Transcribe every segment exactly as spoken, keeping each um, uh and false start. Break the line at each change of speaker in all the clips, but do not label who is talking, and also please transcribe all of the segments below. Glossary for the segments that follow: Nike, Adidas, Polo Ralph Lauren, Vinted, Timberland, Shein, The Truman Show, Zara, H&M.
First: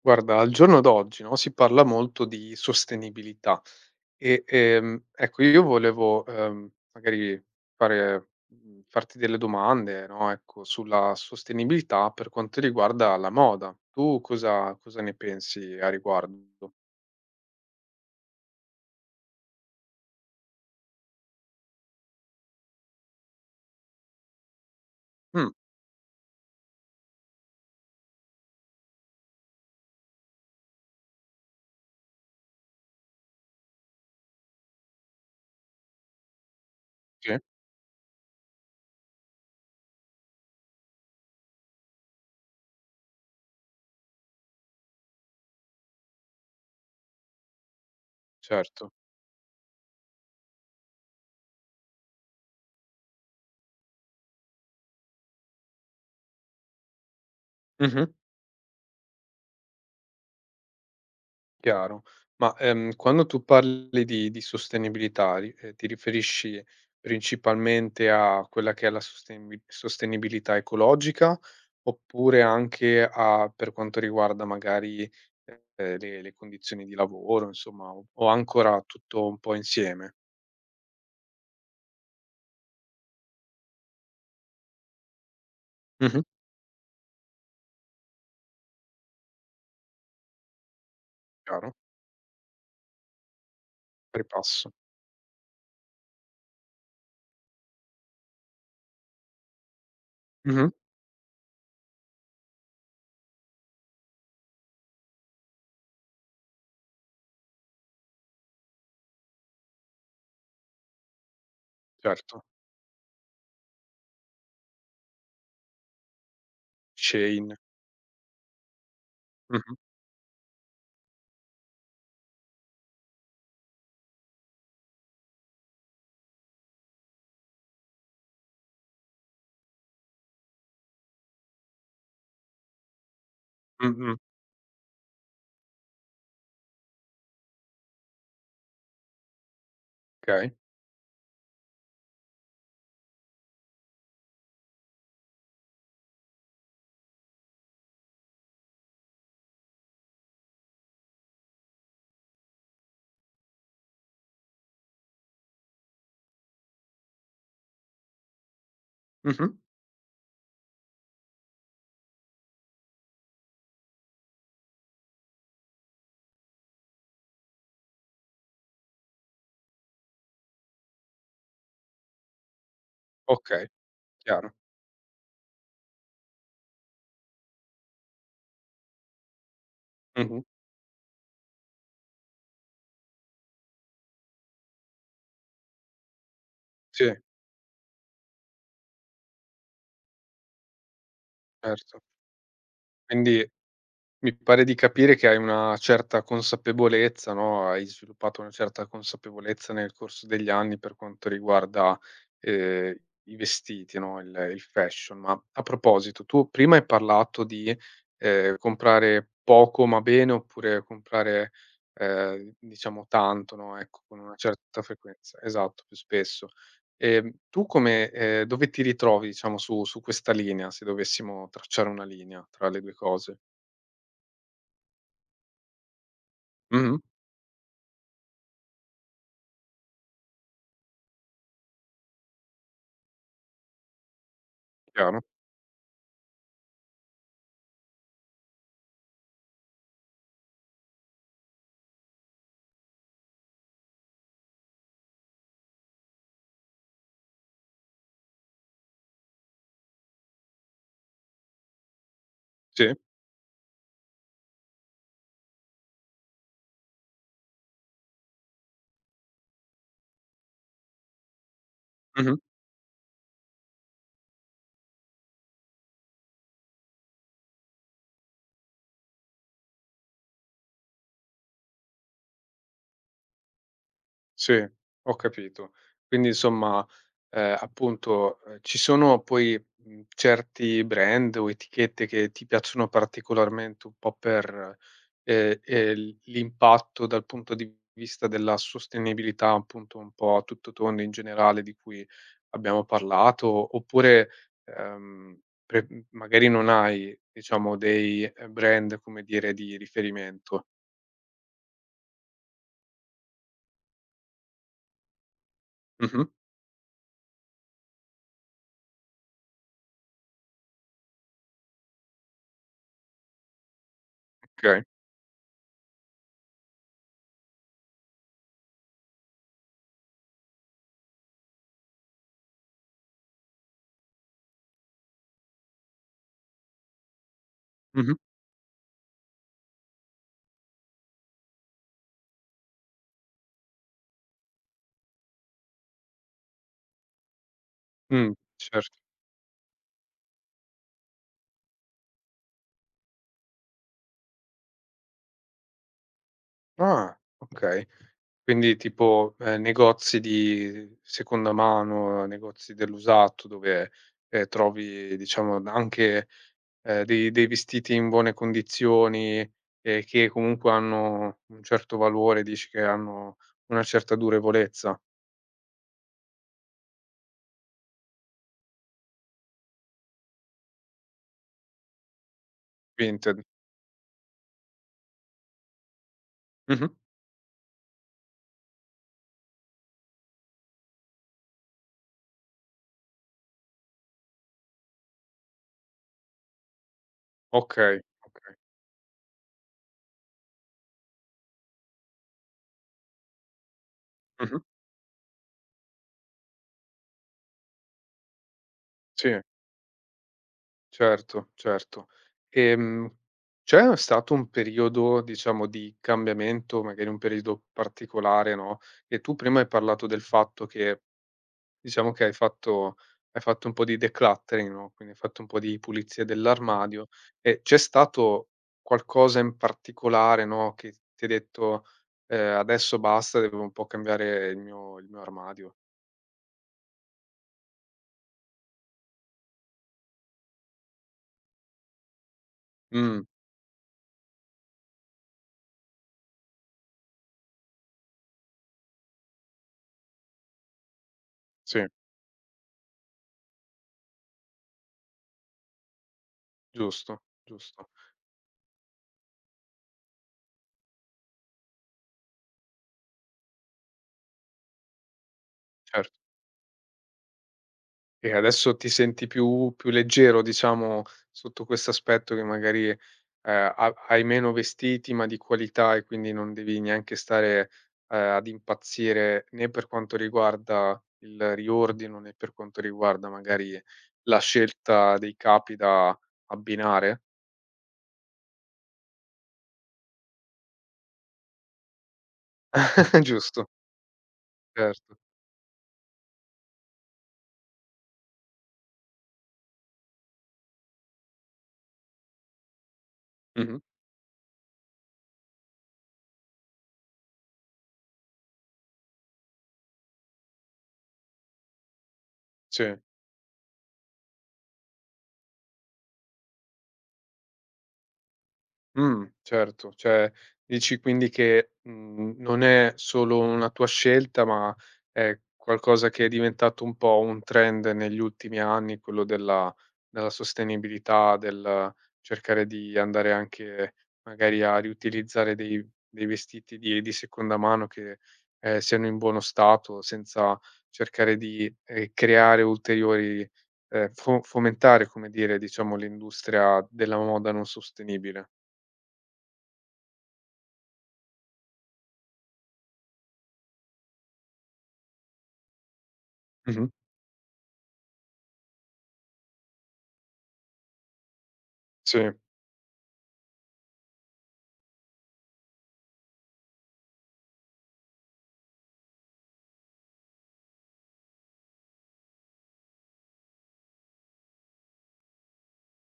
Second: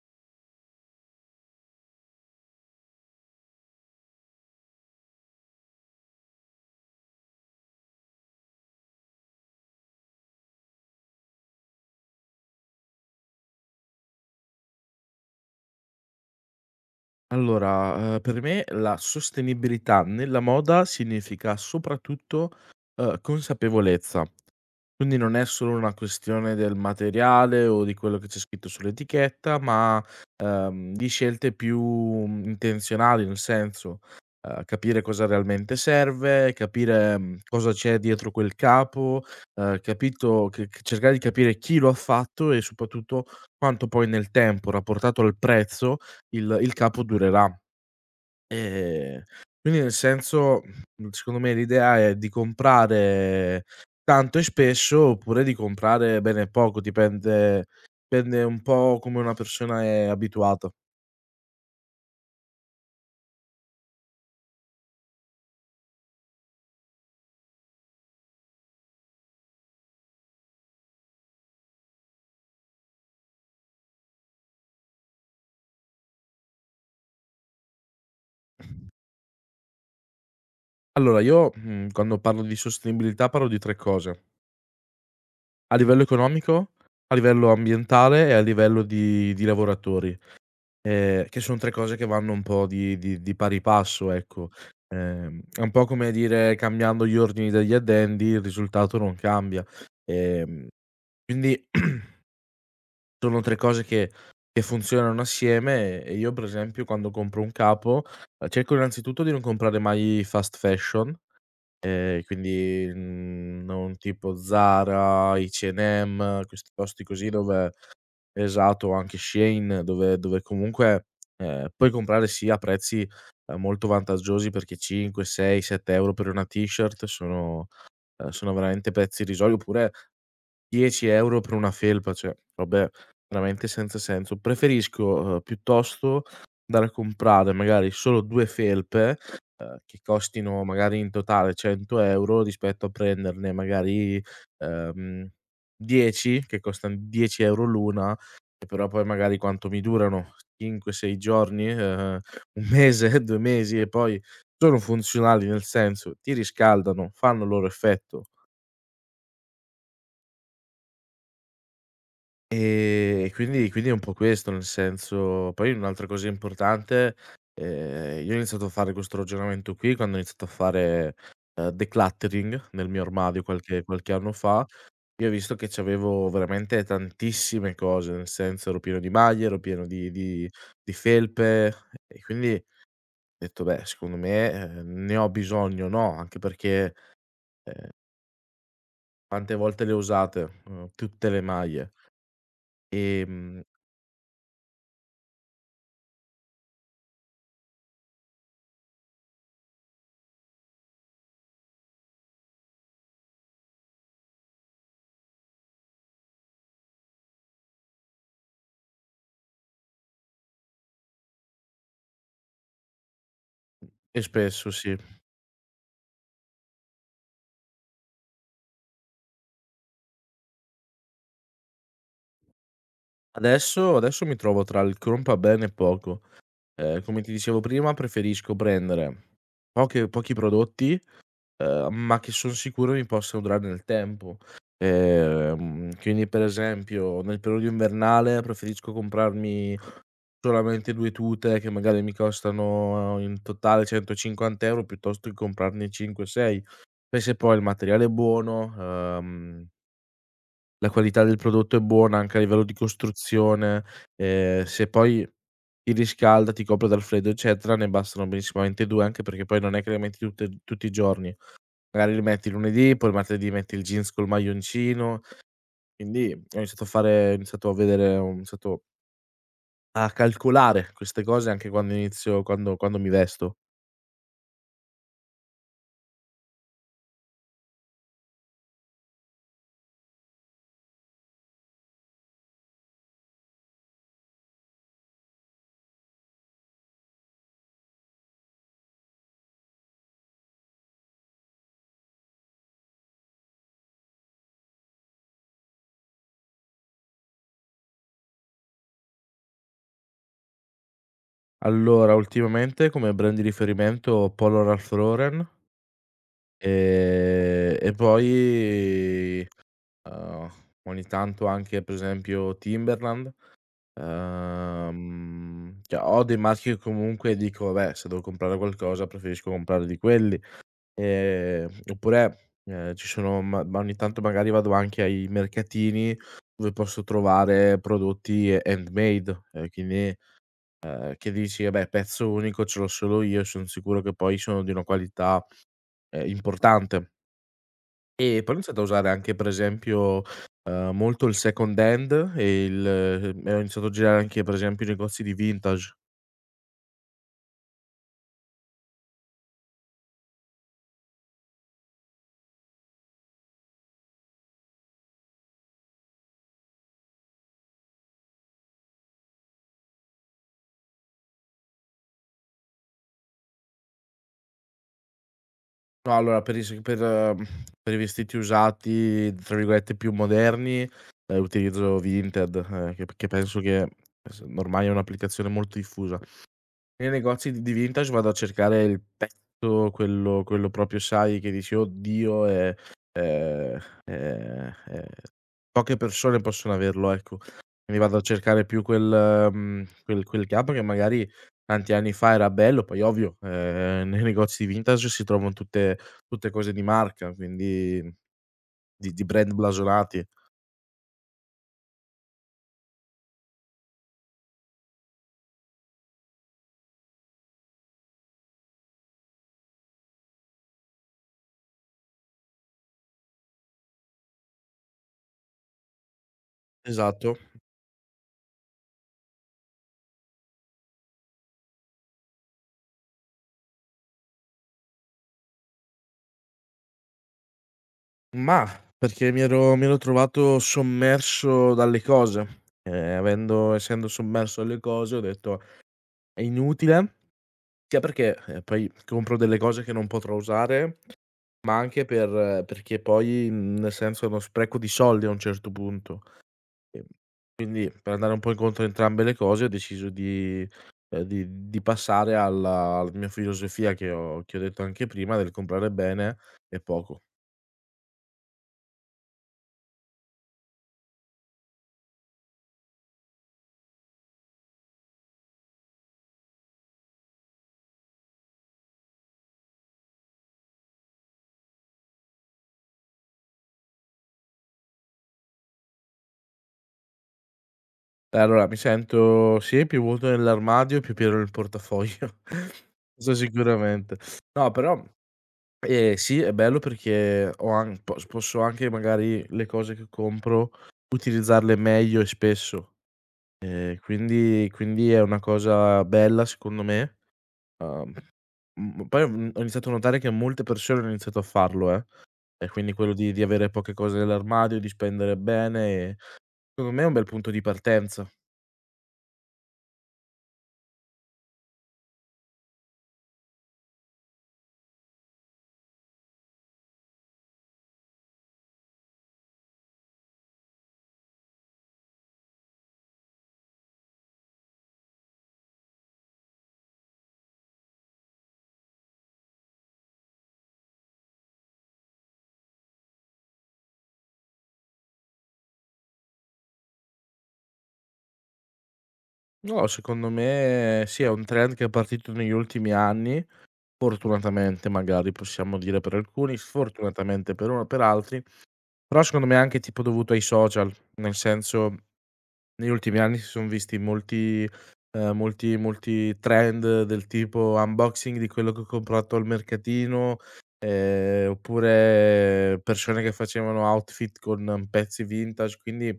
Guarda, al giorno d'oggi, no, si parla molto di sostenibilità e, ehm, ecco, io volevo, ehm, magari fare mhmm, farti delle domande, no, ecco, sulla sostenibilità per quanto riguarda la moda. Tu cosa cosa ne pensi a riguardo?
Allora, ehm, per me la sostenibilità nella moda significa soprattutto, ehm, consapevolezza. Quindi non è
Mh,
solo una questione del materiale o di quello che c'è scritto sull'etichetta, ma, ehm, di scelte più mm, intenzionali, nel senso, ehm, capire cosa realmente serve, capire,
sì,
mhmm, cosa c'è dietro quel capo, ehm, capito che che cercare di capire chi lo ha fatto e soprattutto quanto poi nel tempo, rapportato al prezzo, il il capo durerà.
certo.
Ehm, quindi nel senso, mhmm, secondo me l'idea è di comprare tanto e spesso, oppure di comprare bene e poco, dipende
Mh-mh.
dipende un po' come una persona è abituata.
Chiaro. Ma, ehm, quando tu parli di di sostenibilità, ri ehm, ti riferisci principalmente a quella che è la sostenib sostenibilità ecologica, oppure anche a per quanto riguarda magari, ehm, le le condizioni di lavoro, insomma, o o ancora tutto un po' insieme?
Allora io, mhmm, quando parlo di sostenibilità parlo di tre cose: a livello
Mh-mh,
economico, a livello ambientale e a livello di di lavoratori. Ehm, che son tre
chiaro,
cose che vanno un po' di di di pari passo,
pari
ecco.
passo.
Ehm, è un po' come dire: cambiando gli ordini degli addendi, il risultato non cambia.
Mh-mh,
Ehm, quindi sono tre cose che che funzionano assieme e io, per esempio, quando compro un capo, ehm, cerco innanzitutto di non comprare mai fast fashion, ehm,
certo.
quindi, mhmm, non tipo Zara, H e M, questi posti così
Chain.
dove. Esatto, o anche
Mh-mh,
Shein dove dove comunque, ehm, puoi comprare sì a prezzi, ehm, molto vantaggiosi perché cinque, sei, sette € per una t-shirt sono ehm, sono veramente prezzi irrisori, oppure dieci € per una felpa, cioè vabbè, veramente senza
mh-mh,
senso. Preferisco, uhm, piuttosto andare a comprare magari solo due felpe, uhm, che
okay.
costino magari in totale cento € rispetto a prenderne magari, uhm, dieci che costan dieci € l'una, che però poi magari quanto mi durano? cinque, sei giorni, uhm, un mese, due mesi e poi sono funzionali, nel senso ti riscaldano, fanno il loro effetto.
Mh-mh,
Ehm, e quindi quindi è un po' questo, nel senso poi un'altra cosa importante, ehm, io ho iniziato a fare questo ragionamento qui quando ho iniziato a fare, ehm, decluttering nel mio armadio
okay,
qualche qualche anno
chiaro.
fa, io ho visto che c'avevo veramente tantissime cose, nel senso ero pieno di maglie, ero pieno di
Mh-mh,
di di felpe e quindi ho detto: "Beh, secondo me, ehm, ne ho bisogno, no?" Anche perché,
sì,
ehm, quante volte le ho usate, uhm, tutte le maglie?
certo. Quindi
Ehm,
mi pare di capire che hai una certa consapevolezza, no, hai sviluppato una certa consapevolezza nel corso degli anni per quanto riguarda, ehm, i vestiti, no, il il fashion. Ma a proposito, tu prima hai parlato di, ehm, comprare poco ma bene oppure comprare, ehm, diciamo tanto, no, ecco, con
e
una
spesso
certa
sì.
frequenza. Esatto, più spesso. Ehm, tu come ehm, dove ti ritrovi diciamo su su questa linea, se dovessimo tracciare una linea tra le due cose?
Adesso adesso mi trovo tra il Crumpa Bene e poco.
Mh-mh.
Ehm, come ti dicevo prima preferisco prendere poche pochi prodotti, ehm, ma che son sicuro mi possano durare nel tempo.
Chiaro,
Ehm, quindi per esempio nel periodo invernale preferisco comprarmi solamente due tute che magari mi costano eh, in totale centocinquanta € piuttosto che comprarne cinque o sei, e se poi il materiale è buono, ehm la qualità del prodotto è buona anche a livello di
sì,
costruzione, ehm, se poi ti riscalda, ti copre dal freddo, eccetera, ne bastano benissimamente due, anche perché poi non è che le metti tutte tutti i giorni. Magari li
mh-mh,
metti lunedì, poi il martedì metti il jeans col maglioncino. Quindi ho iniziato a fare ho iniziato a vedere ho iniziato a calcolare queste cose anche quando inizio quando quando mi vesto.
sì, ho capito. Quindi insomma, ehm, appunto, ehm, ci sono poi, mhmm, certi brand o etichette che ti piacciono particolarmente un po' per, ehm, ehm, l'impatto dal punto di vista della sostenibilità, appunto un po' a tutto tondo in generale di cui abbiamo parlato, oppure, ehm, pre mhmm, magari non hai diciamo dei, ehm, brand come dire di riferimento.
Allora, ultimamente come brand di riferimento Polo Ralph Lauren,
Mh-mh,
ehm, e poi Uhm, ogni tanto anche per esempio Timberland,
okay.
uhm, cioè ho dei marchi che comunque dico: "Vabbè, se devo comprare qualcosa preferisco comprare di quelli". Ehm, oppure, ehm, ci sono ma ma ogni tanto magari vado anche ai mercatini dove posso trovare
Mh-mh.
prodotti eh, handmade, ehm, quindi, ehm, che dici: "Vabbè, pezzo unico, ce l'ho solo io, son sicuro che poi sono di una qualità, ehm, importante".
Mh,
E poi ho iniziato a
certo.
usare anche per esempio, ehm, molto il second hand e il ehm, e ho iniziato a girare anche per esempio i negozi di vintage.
Ah, okay. Quindi tipo, ehm, negozi di seconda mano, negozi dell'usato dove, ehm, trovi diciamo anche, ehm, dei dei vestiti in buone condizioni e che comunque hanno un certo valore, dici che hanno una certa durevolezza.
No, allora per i s per eh, per i vestiti usati, tra virgolette, "più moderni", ehm, utilizzo Vinted, ehm, che che
Vinted.
penso che eh, s ormai è un'applicazione molto diffusa.
Mh-mh.
Nei negozi di di vintage vado a cercare il pezzo, quello quello proprio sai che dici: "Oddio, ehm, ehm, ehm, ehm, poche persone possono averlo", ecco.
Okay,
Quindi vado a
okay.
cercare più quel mhmm, quel quel capo che magari tanti anni fa era bello, poi ovvio, ehm, nei
Mh-mh.
negozi di vintage si trovano tutte tutte cose di marca, quindi di di
Sì.
brand blasonati.
Certo, certo. Ehm, c'è stato un periodo, diciamo, di cambiamento, magari un periodo particolare, no, e tu prima hai parlato del fatto che diciamo che hai fatto hai fatto un po' di decluttering, no, quindi hai fatto un po' di pulizia dell'armadio,
Esatto.
e c'è stato qualcosa in particolare, no, che ti ha detto: "Ehm, adesso basta, devo un po' cambiare il mio il mio armadio".
Mah, perché mi ero mi ero trovato sommerso dalle cose. Ehm,
Mh,
avendo essendo sommerso dalle cose ho detto: "È inutile", sia perché, ehm, poi compro delle cose che non potrò usare, ma
sì,
anche per perché poi, mhmm, nel senso è uno spreco di soldi a un certo punto. Ehm,
giusto, giusto,
quindi per andare un po' incontro a entrambe le cose ho deciso di ehm, di di passare alla alla mia filosofia che ho che ho detto anche prima del comprare
cer
bene e poco.
e adesso ti senti più più leggero, diciamo, sotto questo aspetto che magari, ehm, ha hai meno vestiti, ma di qualità e quindi non devi neanche stare, ehm, ad impazzire né per quanto riguarda il riordino, né per quanto riguarda magari la scelta dei capi da abbinare,
Allora, mi sento sì, più vuoto nell'armadio, più pieno nel portafoglio. Questo
giusto?
sicuramente. No, però,
Certo.
ehm, sì, è bello perché ho an pos posso anche magari le cose che compro utilizzarle meglio e spesso,
Mh-mh.
ehm, quindi quindi è una cosa bella secondo me. Mhmm, Poi, mhmm, ho iniziato a notare che molte persone hanno iniziato a farlo, eh, e quindi
Sì.
quello di di avere poche cose nell'armadio, di spendere bene e secondo me è un bel punto di partenza.
Mh, certo. Cioè, dici quindi che, mhmm, non è solo una tua scelta, ma è qualcosa che è diventato un po' un trend negli ultimi anni, quello della della sostenibilità, del cercare di andare anche magari a riutilizzare dei dei vestiti di di seconda mano che, ehm, siano in buono stato, senza cercare di, ehm, creare ulteriori ehm, fo fomentare, come dire, diciamo, l'industria della moda non sostenibile.
No, secondo me sì, è un trend che è partito negli ultimi anni, fortunatamente magari possiamo dire per alcuni,
Mh-mh.
sfortunatamente per uno per altri, però secondo me è anche tipo dovuto ai social, nel senso
Sì,
negli ultimi anni si son visti molti ehm, molti molti trend del tipo unboxing di quello che ho comprato al mercatino, ehm, oppure persone che facevano outfit con pezzi vintage, quindi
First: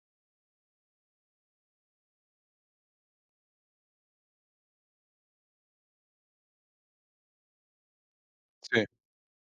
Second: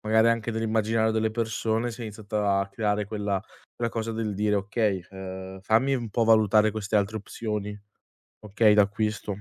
magari anche nell'immaginario delle persone si è iniziata a creare quella quella cosa del dire: "Okay, ehm, fammi un po' valutare queste altre opzioni, okay,
sì,
d'acquisto".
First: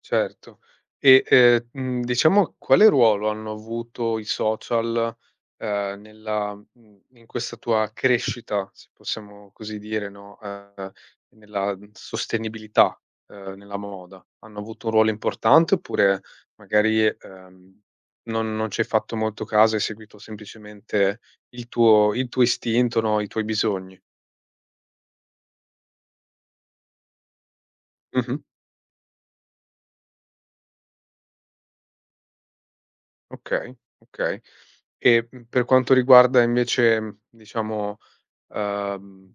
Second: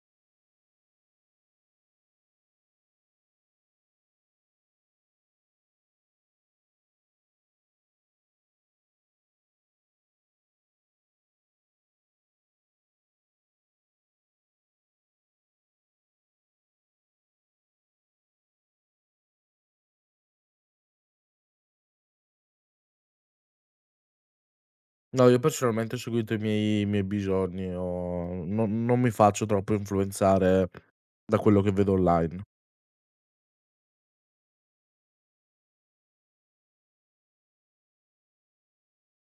certo. E, ehm, mhmm, diciamo quale ruolo hanno avuto i social, ehm, nella mhmm, in questa tua crescita, se possiamo così dire, no, ehm, nella, mhmm, sostenibilità, ehm, nella moda? Hanno avuto un ruolo importante oppure magari, ehm, non non ci hai fatto molto caso, hai seguito semplicemente il tuo il tuo istinto, no, i tuoi bisogni?
No, io personalmente ho seguito i miei i miei bisogni,
Mh-mh.
ho non non mi faccio troppo influenzare da quello che vedo online.
Okay, okay. E, mhmm, per quanto riguarda invece, mhmm, diciamo, uhm,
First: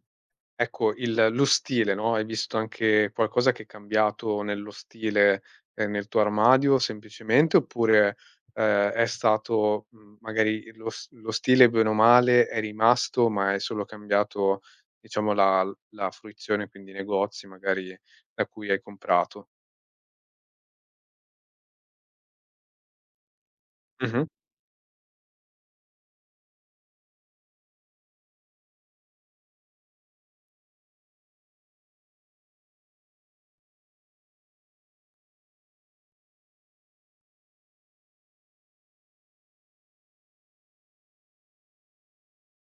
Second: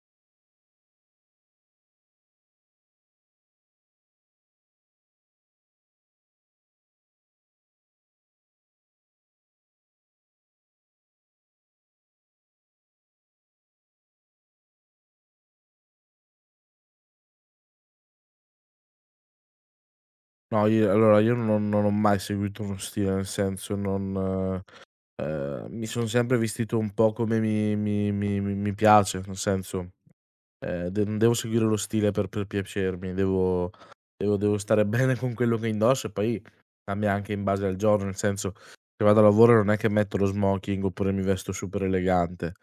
ecco il lo stile, no, hai visto anche qualcosa che è cambiato nello stile, ehm, nel tuo armadio semplicemente oppure, ehm, è stato, mhmm, magari lo s lo stile bene o male è rimasto, ma è solo cambiato diciamo la la fruizione, quindi i negozi magari da cui hai comprato.
No, io allora io non non ho mai seguito uno stile, nel senso
Mh-mh,
non ehm, mi son sempre vestito un po' come mi mi mi mi mi piace, nel senso Ehm, de non devo seguire uno stile per per piacermi, devo devo devo stare bene con quello che indosso e poi cambia anche in base al giorno, nel senso, se vado a lavoro non è che metto lo smoking oppure mi vesto super elegante.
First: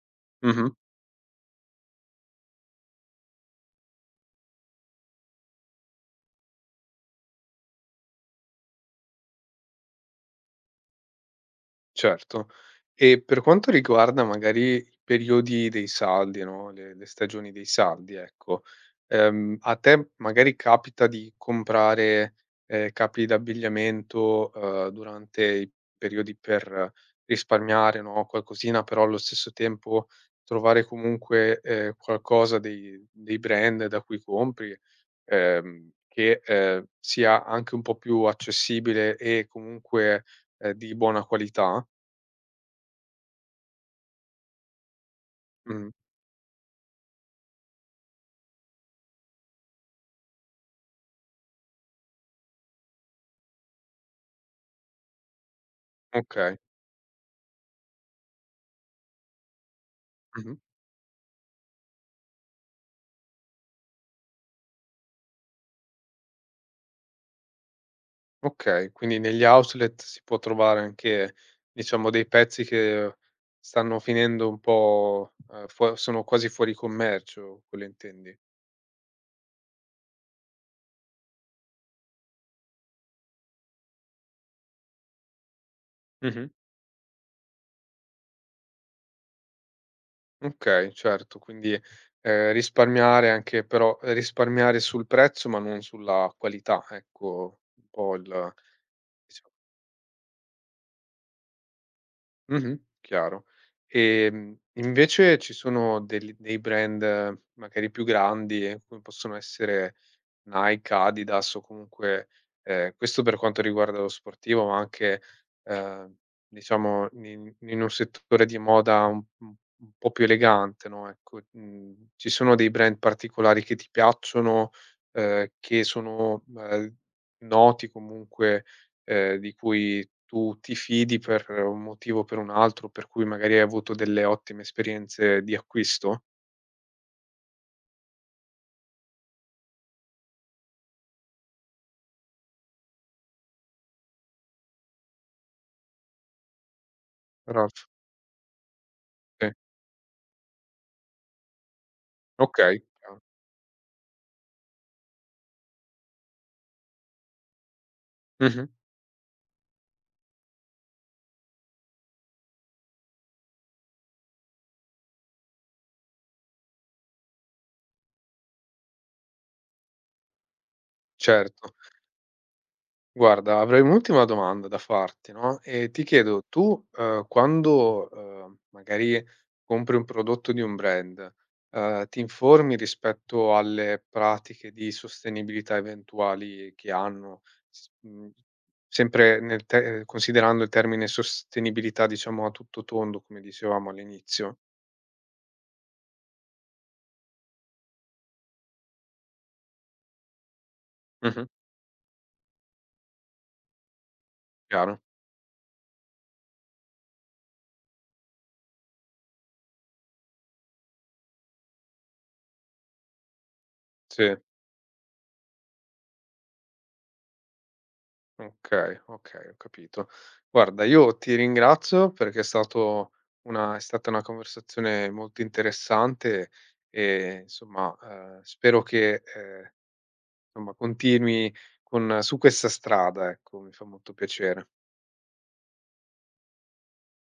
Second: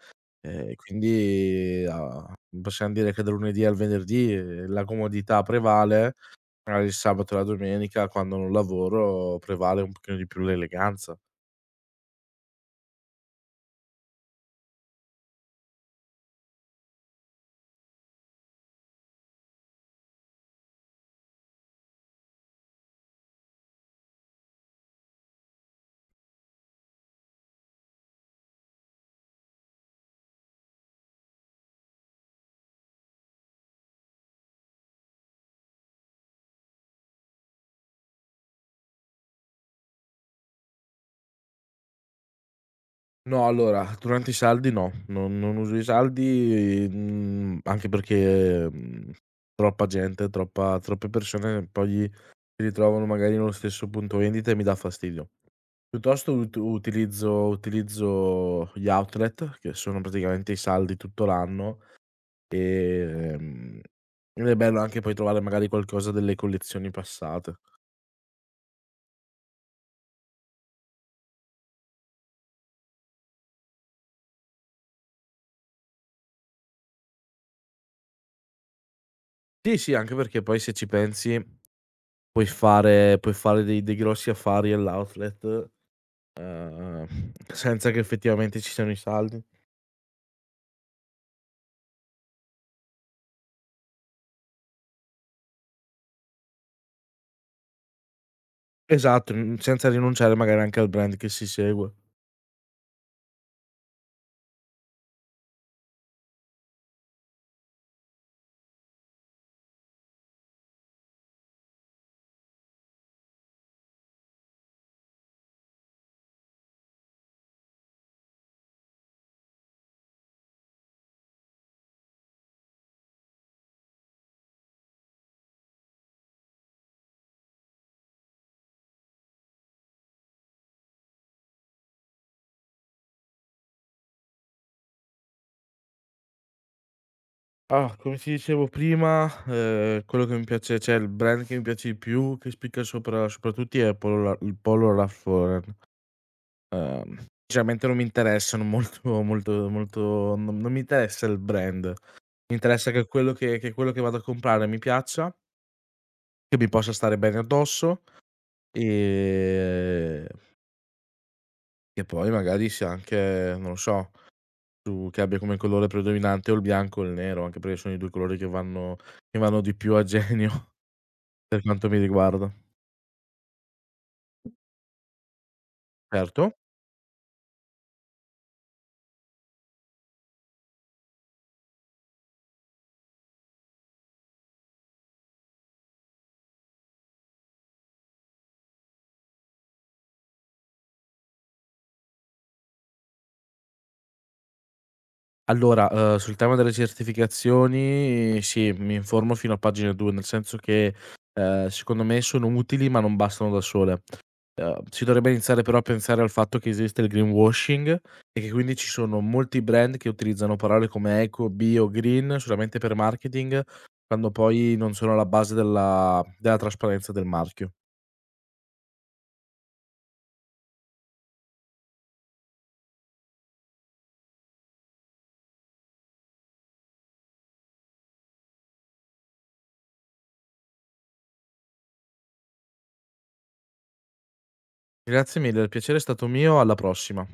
Ehm,
mh-mh.
quindi, a possiam dire che dal lunedì al venerdì, ehm, la comodità prevale, magari il sabato e la domenica quando non lavoro prevale un pochino di più l'eleganza.
Certo. E per quanto riguarda magari i periodi dei saldi, no, le le stagioni dei saldi, ecco, ehm, a te magari capita di comprare, ehm, capi d'abbigliamento, uhm, durante i periodi per risparmiare, no, qualcosina, però allo stesso tempo trovare comunque, ehm, qualcosa dei dei brand da cui compri, ehm, che, ehm, sia anche un po' più accessibile e comunque, ehm, di buona qualità?
No, allora, durante i saldi no, non non uso i
Mh,
saldi, mhmm, anche perché, mhmm, troppa gente, troppa troppe persone poi si ritrovano magari nello stesso punto vendita e mi dà fastidio. Piuttosto ut
okay,
utilizzo utilizzo gli outlet, che sono praticamente i
mh-mh.
saldi tutto l'anno, ehm, ed è bello anche poi trovare magari qualcosa delle collezioni passate.
Okay, quindi negli outlet si può trovare anche, diciamo, dei pezzi che stanno finendo un po' ehm, fuo sono quasi fuori commercio, quello intendi?
Sì, sì, anche perché poi se ci pensi puoi fare puoi fare dei dei grossi affari all'outlet.
Mh-mh.
Ehm, Senza che effettivamente ci siano i saldi.
Okay, certo, quindi, ehm, risparmiare anche però risparmiare sul prezzo ma non sulla qualità, ecco un po' il
Esatto,
dicia
mhmm, senza rinunciare magari anche al brand che si segue.
mh-mh, chiaro. Ehm, invece ci sono del dei brand ehm, magari più grandi, ehm, come possono essere Nike, Adidas o comunque ehm, questo per quanto riguarda lo sportivo, ma anche, ehm, diciamo in in un settore di moda un un un po' più elegante, no, ecco, mhmm, ci sono dei brand particolari che ti piacciono, ehm, che sono, ehm, noti comunque ehm, di cui tu ti fidi per un motivo o per un altro, per cui magari hai avuto delle ottime esperienze di acquisto?
Ah, come ti dicevo prima, ehm, quello che mi piace cioè il brand che mi piace di più, che spicca sopra sopra tutti è Polo La il Polo Ralph Lauren. Ehm,
Raf
Sinceramente non mi interessano molto
sì,
molto molto, non non mi interessa il brand. Mi
okay,
interessa che
chiaro.
quello che che quello che vado a comprare mi piaccia, che mi possa stare bene addosso,
Mh-mh,
ehm, che poi magari sia anche, non lo so, Su che abbia come colore predominante o il bianco o il nero, anche perché sono i due colori che vanno che vanno di più a genio per
certo.
quanto mi riguarda.
Guarda, avrei un'ultima domanda da farti, no, ehm, ti
Certo.
chiedo tu, uhm, quando, uhm, magari compri un prodotto di un brand, uhm, ti informi rispetto alle pratiche di sostenibilità eventuali che hanno, s mhmm, sempre nel te eh, considerando il termine sostenibilità, diciamo, a tutto tondo, come dicevamo all'inizio.
Allora, uhm, sul tema delle certificazioni sì, mi informo fino a pagina due, nel senso che,
Mh-mh,
ehm, secondo me sono utili ma non bastano da sole. Ehm,
chiaro,
si dovrebbe iniziare però a pensare al fatto che esiste il greenwashing e che quindi ci sono molti brand che utilizzano parole come eco, bio, green solamente per marketing, quando
sì.
poi non sono alla base della della trasparenza del marchio.
Okay, okay, ho capito. Guarda, io ti ringrazio perché è stato una è stata una conversazione molto interessante e insomma, ehm, spero che, ehm, insomma continui con su questa strada, ecco, mi fa molto piacere.
Grazie mille, il piacere è stato mio, alla prossima.